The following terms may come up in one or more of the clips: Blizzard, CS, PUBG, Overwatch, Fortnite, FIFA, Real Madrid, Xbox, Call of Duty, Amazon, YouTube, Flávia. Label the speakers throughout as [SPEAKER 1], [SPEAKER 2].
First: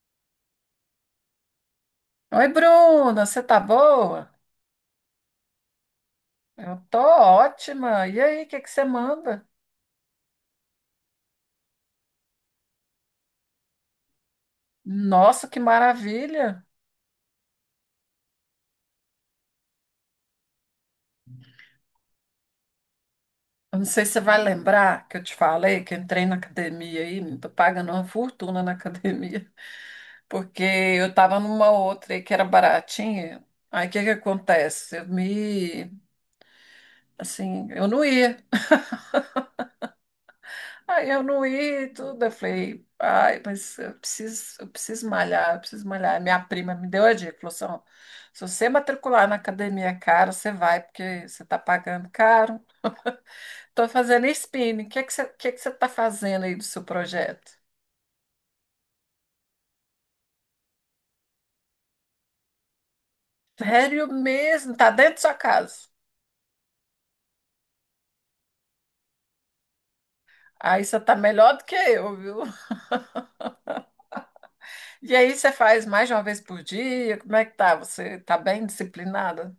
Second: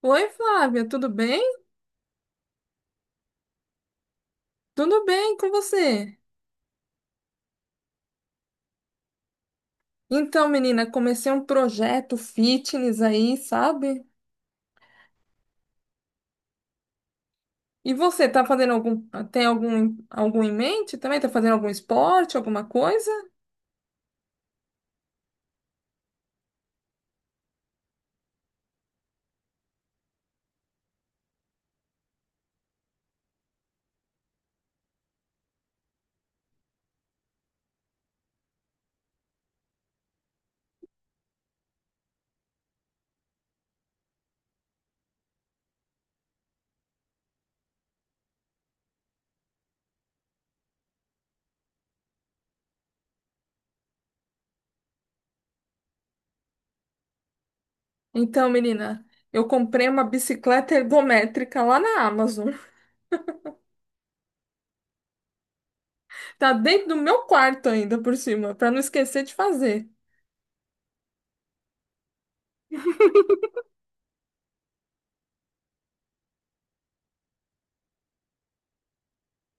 [SPEAKER 1] Oi, Flávia, tudo bem?
[SPEAKER 2] Oi, Bruna, você tá boa?
[SPEAKER 1] Tudo bem com você?
[SPEAKER 2] Eu tô ótima. E aí, o que que você manda?
[SPEAKER 1] Então, menina, comecei um projeto fitness aí, sabe?
[SPEAKER 2] Nossa, que maravilha!
[SPEAKER 1] E você, tá fazendo tem algum em mente também? Tá fazendo algum esporte, alguma coisa?
[SPEAKER 2] Eu não sei se você vai lembrar que eu te falei que eu entrei na academia aí, não tô pagando uma fortuna na academia, porque eu tava numa outra aí que era baratinha. Aí o que que acontece? Assim, eu não ia. Aí eu não ia e tudo. Eu falei, ai, mas eu preciso malhar, eu preciso malhar. Minha prima me deu a dica, falou assim, ó, se você matricular na academia cara, você vai, porque você está pagando caro. Estou fazendo spinning. O que é que você está fazendo aí do seu projeto?
[SPEAKER 1] Então, menina, eu comprei uma bicicleta ergométrica lá na Amazon.
[SPEAKER 2] Sério mesmo, tá dentro da sua casa.
[SPEAKER 1] Tá dentro do meu quarto ainda por cima, pra não esquecer de fazer.
[SPEAKER 2] Aí você tá melhor do que eu, viu? E aí você faz mais de uma vez por dia? Como é que tá? Você tá bem disciplinada?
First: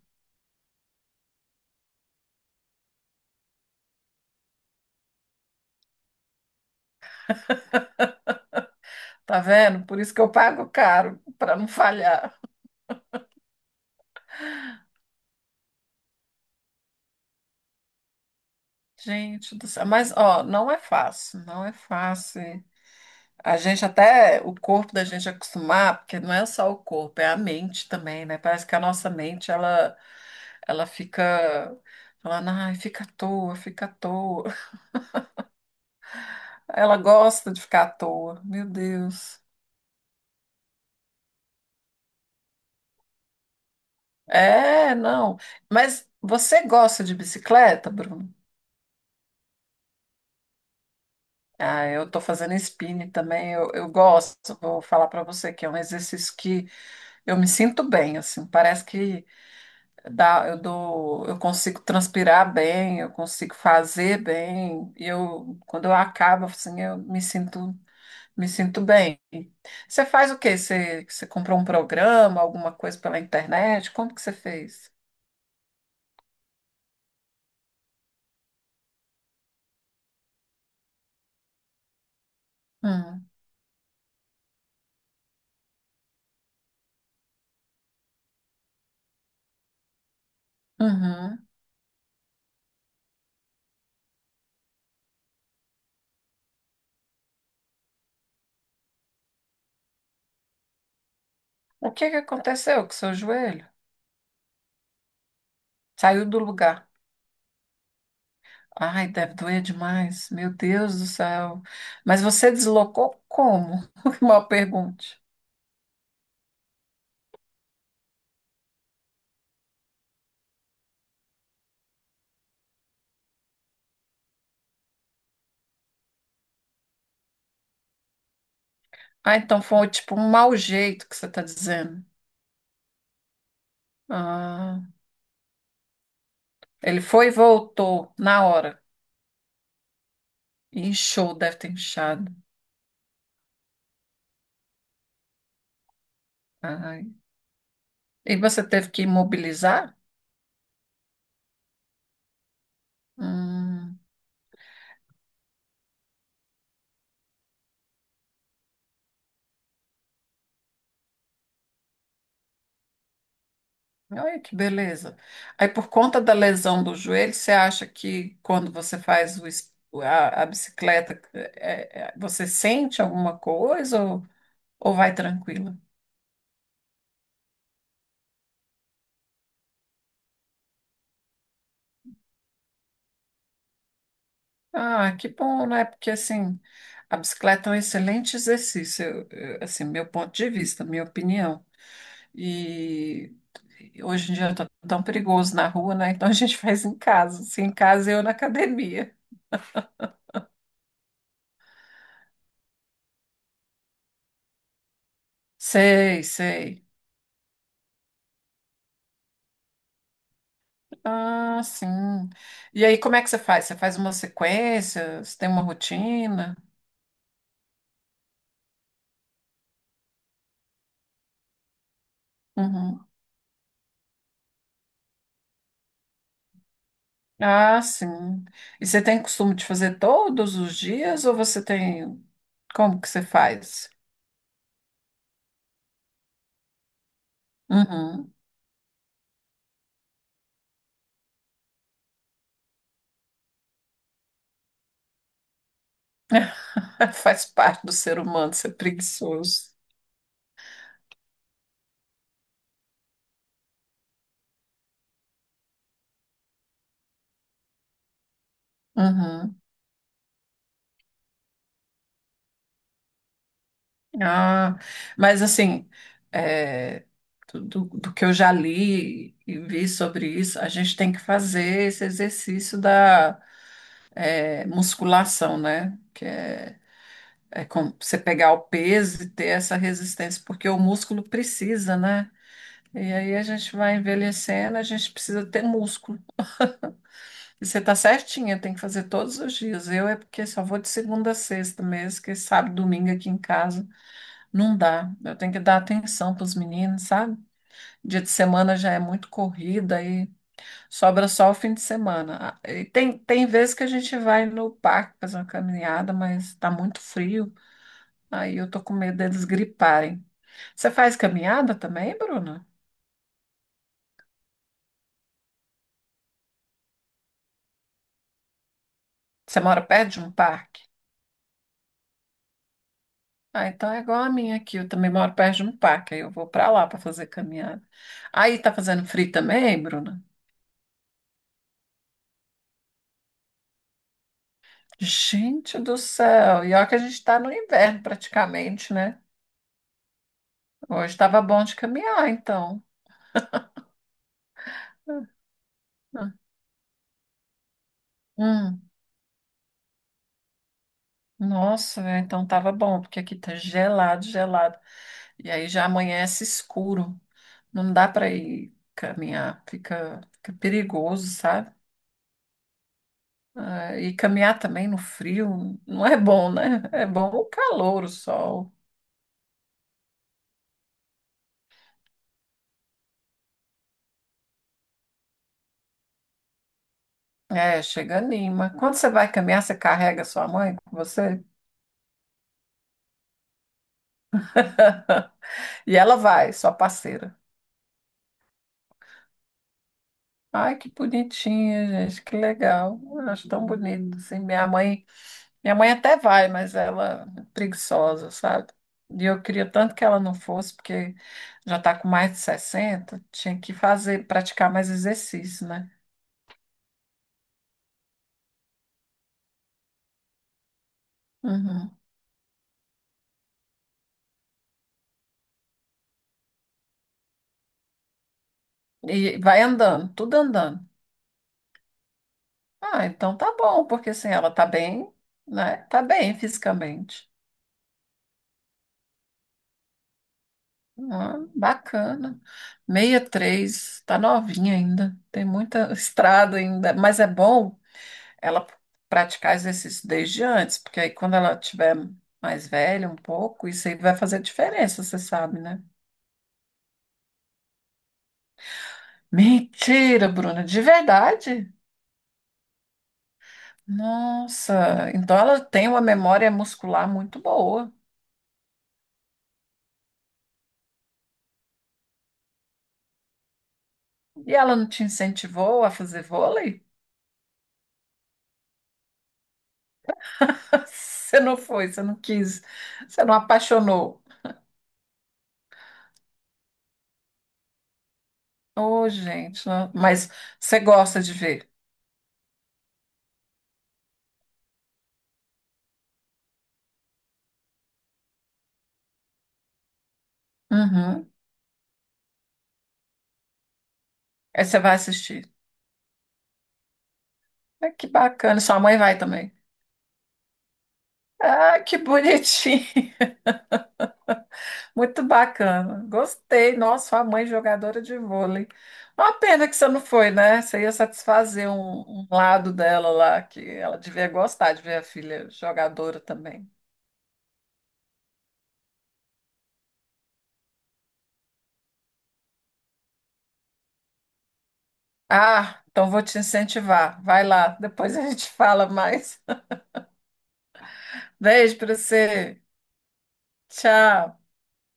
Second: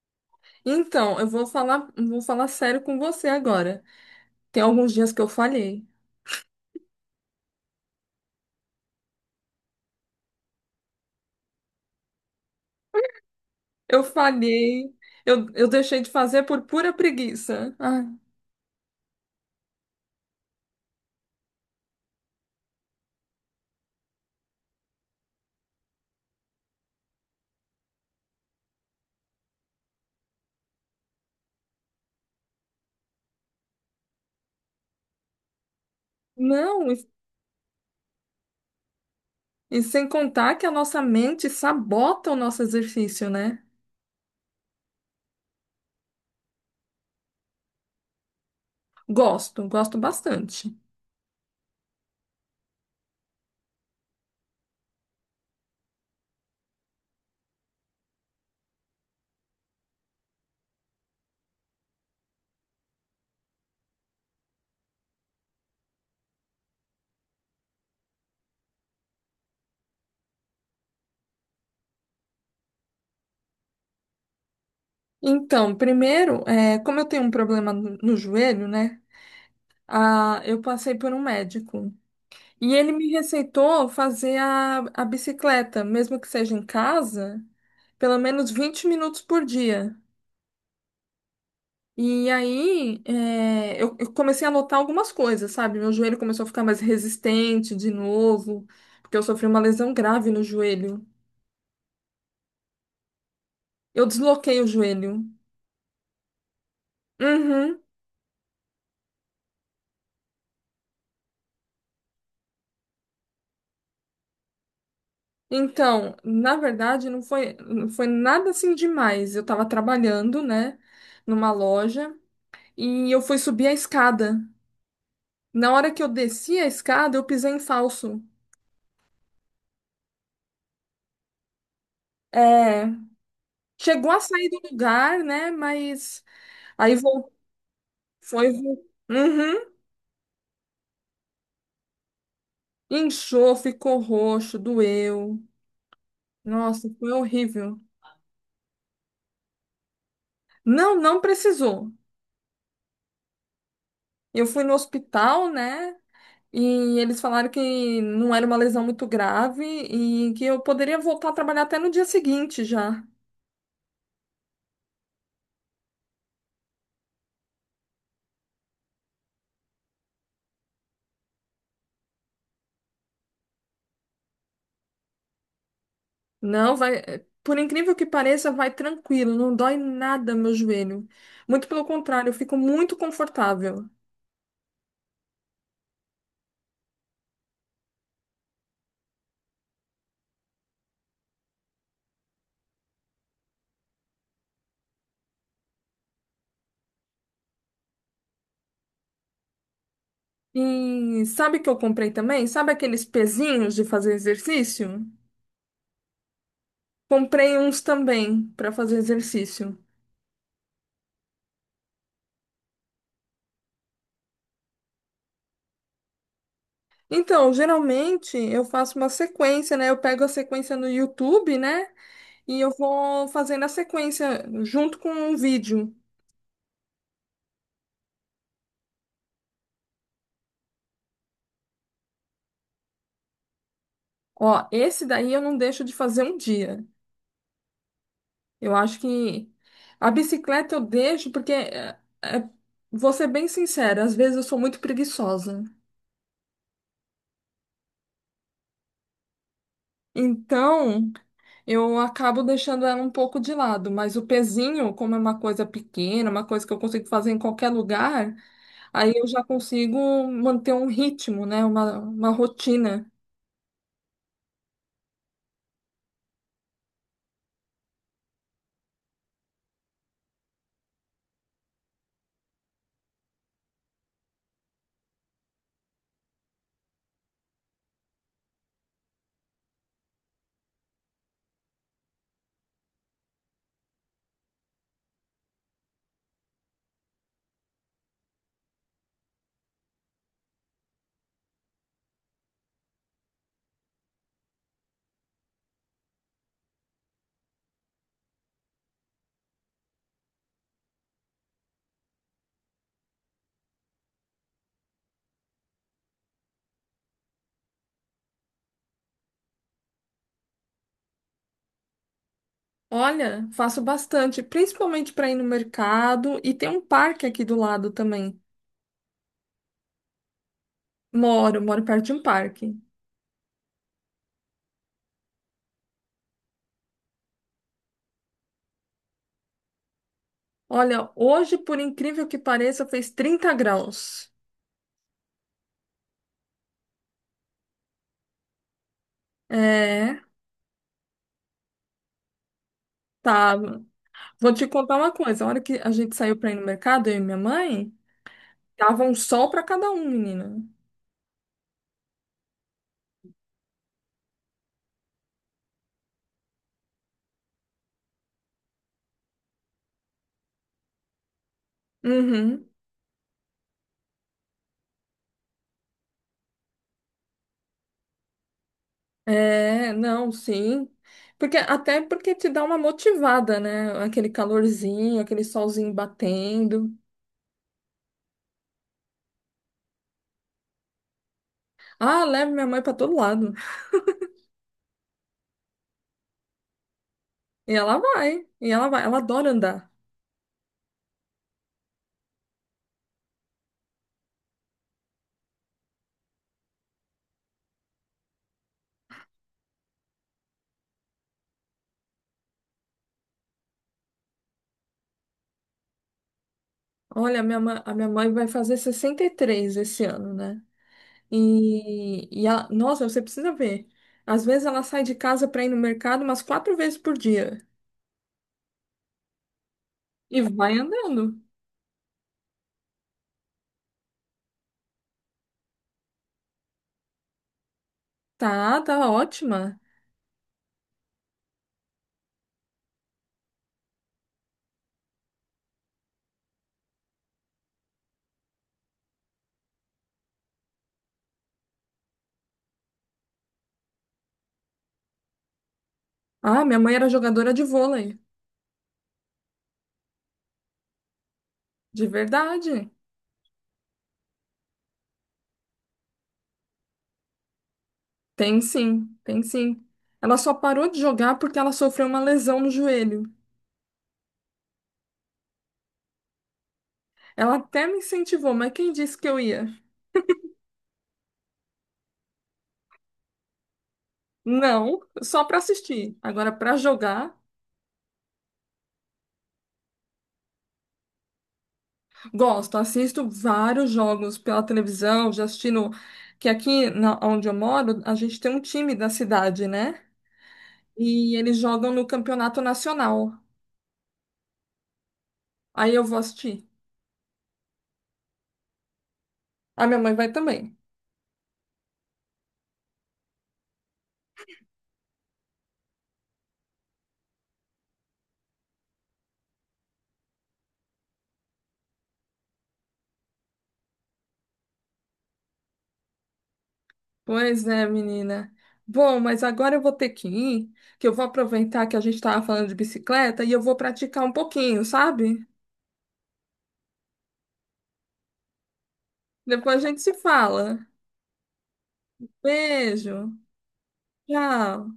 [SPEAKER 1] Então, vou falar sério com você agora. Tem alguns dias que eu falhei.
[SPEAKER 2] Tá vendo? Por isso que eu pago caro, para não falhar.
[SPEAKER 1] Eu falhei, eu deixei de fazer por pura preguiça. Ai,
[SPEAKER 2] Gente do céu, mas ó, não é fácil. A gente até, o corpo da gente acostumar, porque não é só o corpo, é a mente também, né? Parece que a nossa mente, ela fica falando, ai, fica à toa.
[SPEAKER 1] não,
[SPEAKER 2] Ela gosta de ficar à toa, meu Deus.
[SPEAKER 1] e sem contar que a nossa mente sabota o nosso exercício, né?
[SPEAKER 2] É, não. Mas você gosta de bicicleta, Bruno?
[SPEAKER 1] Gosto, gosto bastante.
[SPEAKER 2] Ah, eu tô fazendo spinning também, eu gosto. Vou falar pra você que é um exercício que eu me sinto bem, assim, parece que eu consigo transpirar bem, eu consigo fazer bem, e eu, quando eu acabo, assim, me sinto bem. Você faz o quê? Você comprou um programa, alguma coisa pela internet? Como que você fez?
[SPEAKER 1] Então, primeiro, como eu tenho um problema no joelho, né? Ah, eu passei por um médico e ele me
[SPEAKER 2] Hum,
[SPEAKER 1] receitou fazer a bicicleta, mesmo que seja em casa, pelo menos 20 minutos por dia.
[SPEAKER 2] uhum.
[SPEAKER 1] E aí, eu comecei a notar algumas coisas, sabe? Meu joelho começou a ficar mais resistente de novo, porque eu sofri uma lesão grave no joelho.
[SPEAKER 2] O que que aconteceu com o seu joelho?
[SPEAKER 1] Eu desloquei o joelho.
[SPEAKER 2] Saiu do lugar.
[SPEAKER 1] Uhum.
[SPEAKER 2] Ai, deve doer demais. Meu Deus do céu. Mas você deslocou como? Mal pergunte.
[SPEAKER 1] Então, na verdade, não foi nada assim demais. Eu tava trabalhando, né, numa loja, e eu fui subir a escada. Na hora que eu desci a escada, eu pisei em falso.
[SPEAKER 2] Ah, então foi tipo um mau jeito que você está dizendo.
[SPEAKER 1] É, chegou a sair do
[SPEAKER 2] Ah,
[SPEAKER 1] lugar, né, mas aí
[SPEAKER 2] ele foi e
[SPEAKER 1] vol-
[SPEAKER 2] voltou na
[SPEAKER 1] foi.
[SPEAKER 2] hora.
[SPEAKER 1] Uhum.
[SPEAKER 2] Inchou, deve ter inchado.
[SPEAKER 1] Inchou, ficou roxo, doeu. Nossa,
[SPEAKER 2] Ai.
[SPEAKER 1] foi horrível.
[SPEAKER 2] E você teve que imobilizar?
[SPEAKER 1] Não, não precisou.
[SPEAKER 2] Hum,
[SPEAKER 1] Eu fui no hospital, né? E eles falaram que não era uma lesão muito grave e que eu poderia voltar a trabalhar até no dia seguinte já.
[SPEAKER 2] olha que beleza. Aí, por conta da lesão do joelho, você acha que quando você faz a bicicleta, você sente alguma coisa ou vai tranquila?
[SPEAKER 1] Não, vai. Por incrível que pareça, vai tranquilo, não dói nada meu joelho. Muito pelo contrário, eu fico muito confortável.
[SPEAKER 2] Ah, que bom, né? Porque assim, a bicicleta é um excelente exercício, assim, meu ponto de vista, minha opinião. E hoje em dia tá tão perigoso na rua, né? Então a gente faz em casa. Se em casa, eu na academia.
[SPEAKER 1] E sabe o que eu comprei também? Sabe aqueles pezinhos de fazer exercício?
[SPEAKER 2] Sei, sei.
[SPEAKER 1] Comprei uns também para fazer exercício.
[SPEAKER 2] Ah, sim. E aí, como é que você faz? Você faz uma sequência? Você tem uma rotina?
[SPEAKER 1] Então, geralmente eu faço uma sequência, né? Eu pego a sequência no YouTube, né? E eu
[SPEAKER 2] Uhum.
[SPEAKER 1] vou fazendo a sequência junto com um vídeo.
[SPEAKER 2] Ah, sim. E você tem costume de fazer todos os dias ou você tem. Como que você faz?
[SPEAKER 1] Ó, esse daí eu não deixo de fazer um dia.
[SPEAKER 2] Uhum.
[SPEAKER 1] Eu acho que a bicicleta eu deixo porque, vou ser bem sincera, às vezes eu sou muito preguiçosa.
[SPEAKER 2] Faz parte do ser humano ser preguiçoso.
[SPEAKER 1] Então, eu acabo deixando ela um pouco de lado, mas o pezinho, como é uma coisa pequena, uma coisa que eu consigo fazer em qualquer lugar. Aí eu já
[SPEAKER 2] Uhum.
[SPEAKER 1] consigo manter um ritmo, né? Uma rotina.
[SPEAKER 2] Ah, mas assim, é, do que eu já li e vi sobre isso, a gente tem que fazer esse exercício da é, musculação, né? É você pegar o peso e ter essa resistência, porque o músculo precisa, né? E aí a gente vai envelhecendo, a gente precisa ter músculo. E você tá certinha, tem que fazer todos os dias. Eu é porque só vou de segunda a sexta mesmo, que sábado, domingo aqui em casa. Não dá. Eu tenho que dar atenção para os meninos, sabe? Dia de semana já é muito corrida e sobra só o fim de semana. Ah, e tem vezes que a gente vai no parque fazer uma caminhada, mas está muito frio. Aí eu tô com medo deles griparem. Você faz caminhada também, Bruna?
[SPEAKER 1] Olha, faço bastante, principalmente para ir no mercado e tem um parque aqui do lado também.
[SPEAKER 2] Você mora perto de um parque?
[SPEAKER 1] Moro, moro perto de um parque.
[SPEAKER 2] Ah, então é igual a minha aqui. Eu também moro perto de um parque. Aí eu vou para lá para fazer caminhada. Aí tá fazendo frio também, Bruna?
[SPEAKER 1] Olha, hoje, por incrível que pareça, fez 30 graus.
[SPEAKER 2] Gente do céu. E olha que a gente tá no inverno praticamente, né?
[SPEAKER 1] É,
[SPEAKER 2] Hoje estava bom de caminhar, então.
[SPEAKER 1] tá. Vou te contar uma coisa. A hora que a gente saiu para ir no mercado, eu e minha mãe,
[SPEAKER 2] Hum,
[SPEAKER 1] tava um sol para cada um, menina.
[SPEAKER 2] nossa, é, então tava bom, porque aqui tá gelado, gelado. E aí já amanhece escuro. Não dá para ir caminhar, fica perigoso, sabe?
[SPEAKER 1] Uhum.
[SPEAKER 2] Ah, e caminhar também no frio não é bom, né? É bom o calor, o sol.
[SPEAKER 1] É, não, sim. Porque até porque te dá uma motivada, né? Aquele calorzinho, aquele solzinho batendo.
[SPEAKER 2] É, chega anima. Quando você vai caminhar, você carrega sua mãe com você?
[SPEAKER 1] Ah, leve minha mãe para todo lado.
[SPEAKER 2] E ela vai, sua parceira.
[SPEAKER 1] E ela vai, ela adora andar.
[SPEAKER 2] Ai, que bonitinho, gente, que legal. Eu acho tão bonito, assim. Minha mãe até vai, mas ela é preguiçosa, sabe? E eu queria tanto que ela não fosse, porque já está com mais de 60 tinha que fazer, praticar mais exercício, né?
[SPEAKER 1] Olha, a minha mãe vai fazer 63 esse ano, né?
[SPEAKER 2] Uhum.
[SPEAKER 1] E ela, nossa, você precisa ver. Às vezes ela sai de casa para ir no mercado umas 4 vezes por dia
[SPEAKER 2] E vai andando, tudo
[SPEAKER 1] e vai
[SPEAKER 2] andando.
[SPEAKER 1] andando.
[SPEAKER 2] Ah, então tá bom, porque assim, ela tá bem, né? Tá bem fisicamente.
[SPEAKER 1] Tá, tá ótima.
[SPEAKER 2] Ah, bacana. 63 tá novinha ainda, tem muita estrada ainda, mas é bom ela praticar exercício desde antes, porque aí quando ela tiver mais velha um pouco, isso aí vai fazer diferença, você sabe, né?
[SPEAKER 1] Ah, minha mãe era jogadora de vôlei,
[SPEAKER 2] Mentira, Bruna, de verdade?
[SPEAKER 1] de verdade.
[SPEAKER 2] Nossa, então ela tem uma memória muscular muito boa.
[SPEAKER 1] Tem sim, tem sim. Ela só parou de jogar porque ela sofreu uma lesão no joelho.
[SPEAKER 2] E ela não te incentivou a fazer vôlei?
[SPEAKER 1] Ela até me incentivou, mas quem disse que eu ia?
[SPEAKER 2] Você não foi, você não quis, você não apaixonou.
[SPEAKER 1] Não, só para assistir. Agora, para jogar,
[SPEAKER 2] Ô, gente, não- mas você gosta de ver.
[SPEAKER 1] gosto. Assisto vários jogos pela televisão, já assisti no... Que aqui, na... onde eu moro, a gente tem um time da cidade, né?
[SPEAKER 2] Uhum.
[SPEAKER 1] E eles jogam no campeonato nacional.
[SPEAKER 2] Aí você vai assistir.
[SPEAKER 1] Aí eu vou assistir.
[SPEAKER 2] Ah, que bacana, sua mãe vai também.
[SPEAKER 1] A minha mãe vai também.
[SPEAKER 2] Ah, que bonitinho. Muito bacana. Gostei. Nossa, sua mãe jogadora de vôlei. Uma pena que você não foi, né? Você ia satisfazer um lado dela lá, que ela devia gostar de ver a filha jogadora também.
[SPEAKER 1] Pois é, menina. Bom, mas agora eu vou ter que ir, que eu vou aproveitar que a gente estava falando de bicicleta e eu vou praticar um pouquinho, sabe?
[SPEAKER 2] Ah, então vou te incentivar. Vai lá, depois a gente fala mais.
[SPEAKER 1] Depois a gente se fala.
[SPEAKER 2] Beijo pra você.
[SPEAKER 1] Beijo.
[SPEAKER 2] Tchau.
[SPEAKER 1] Tchau.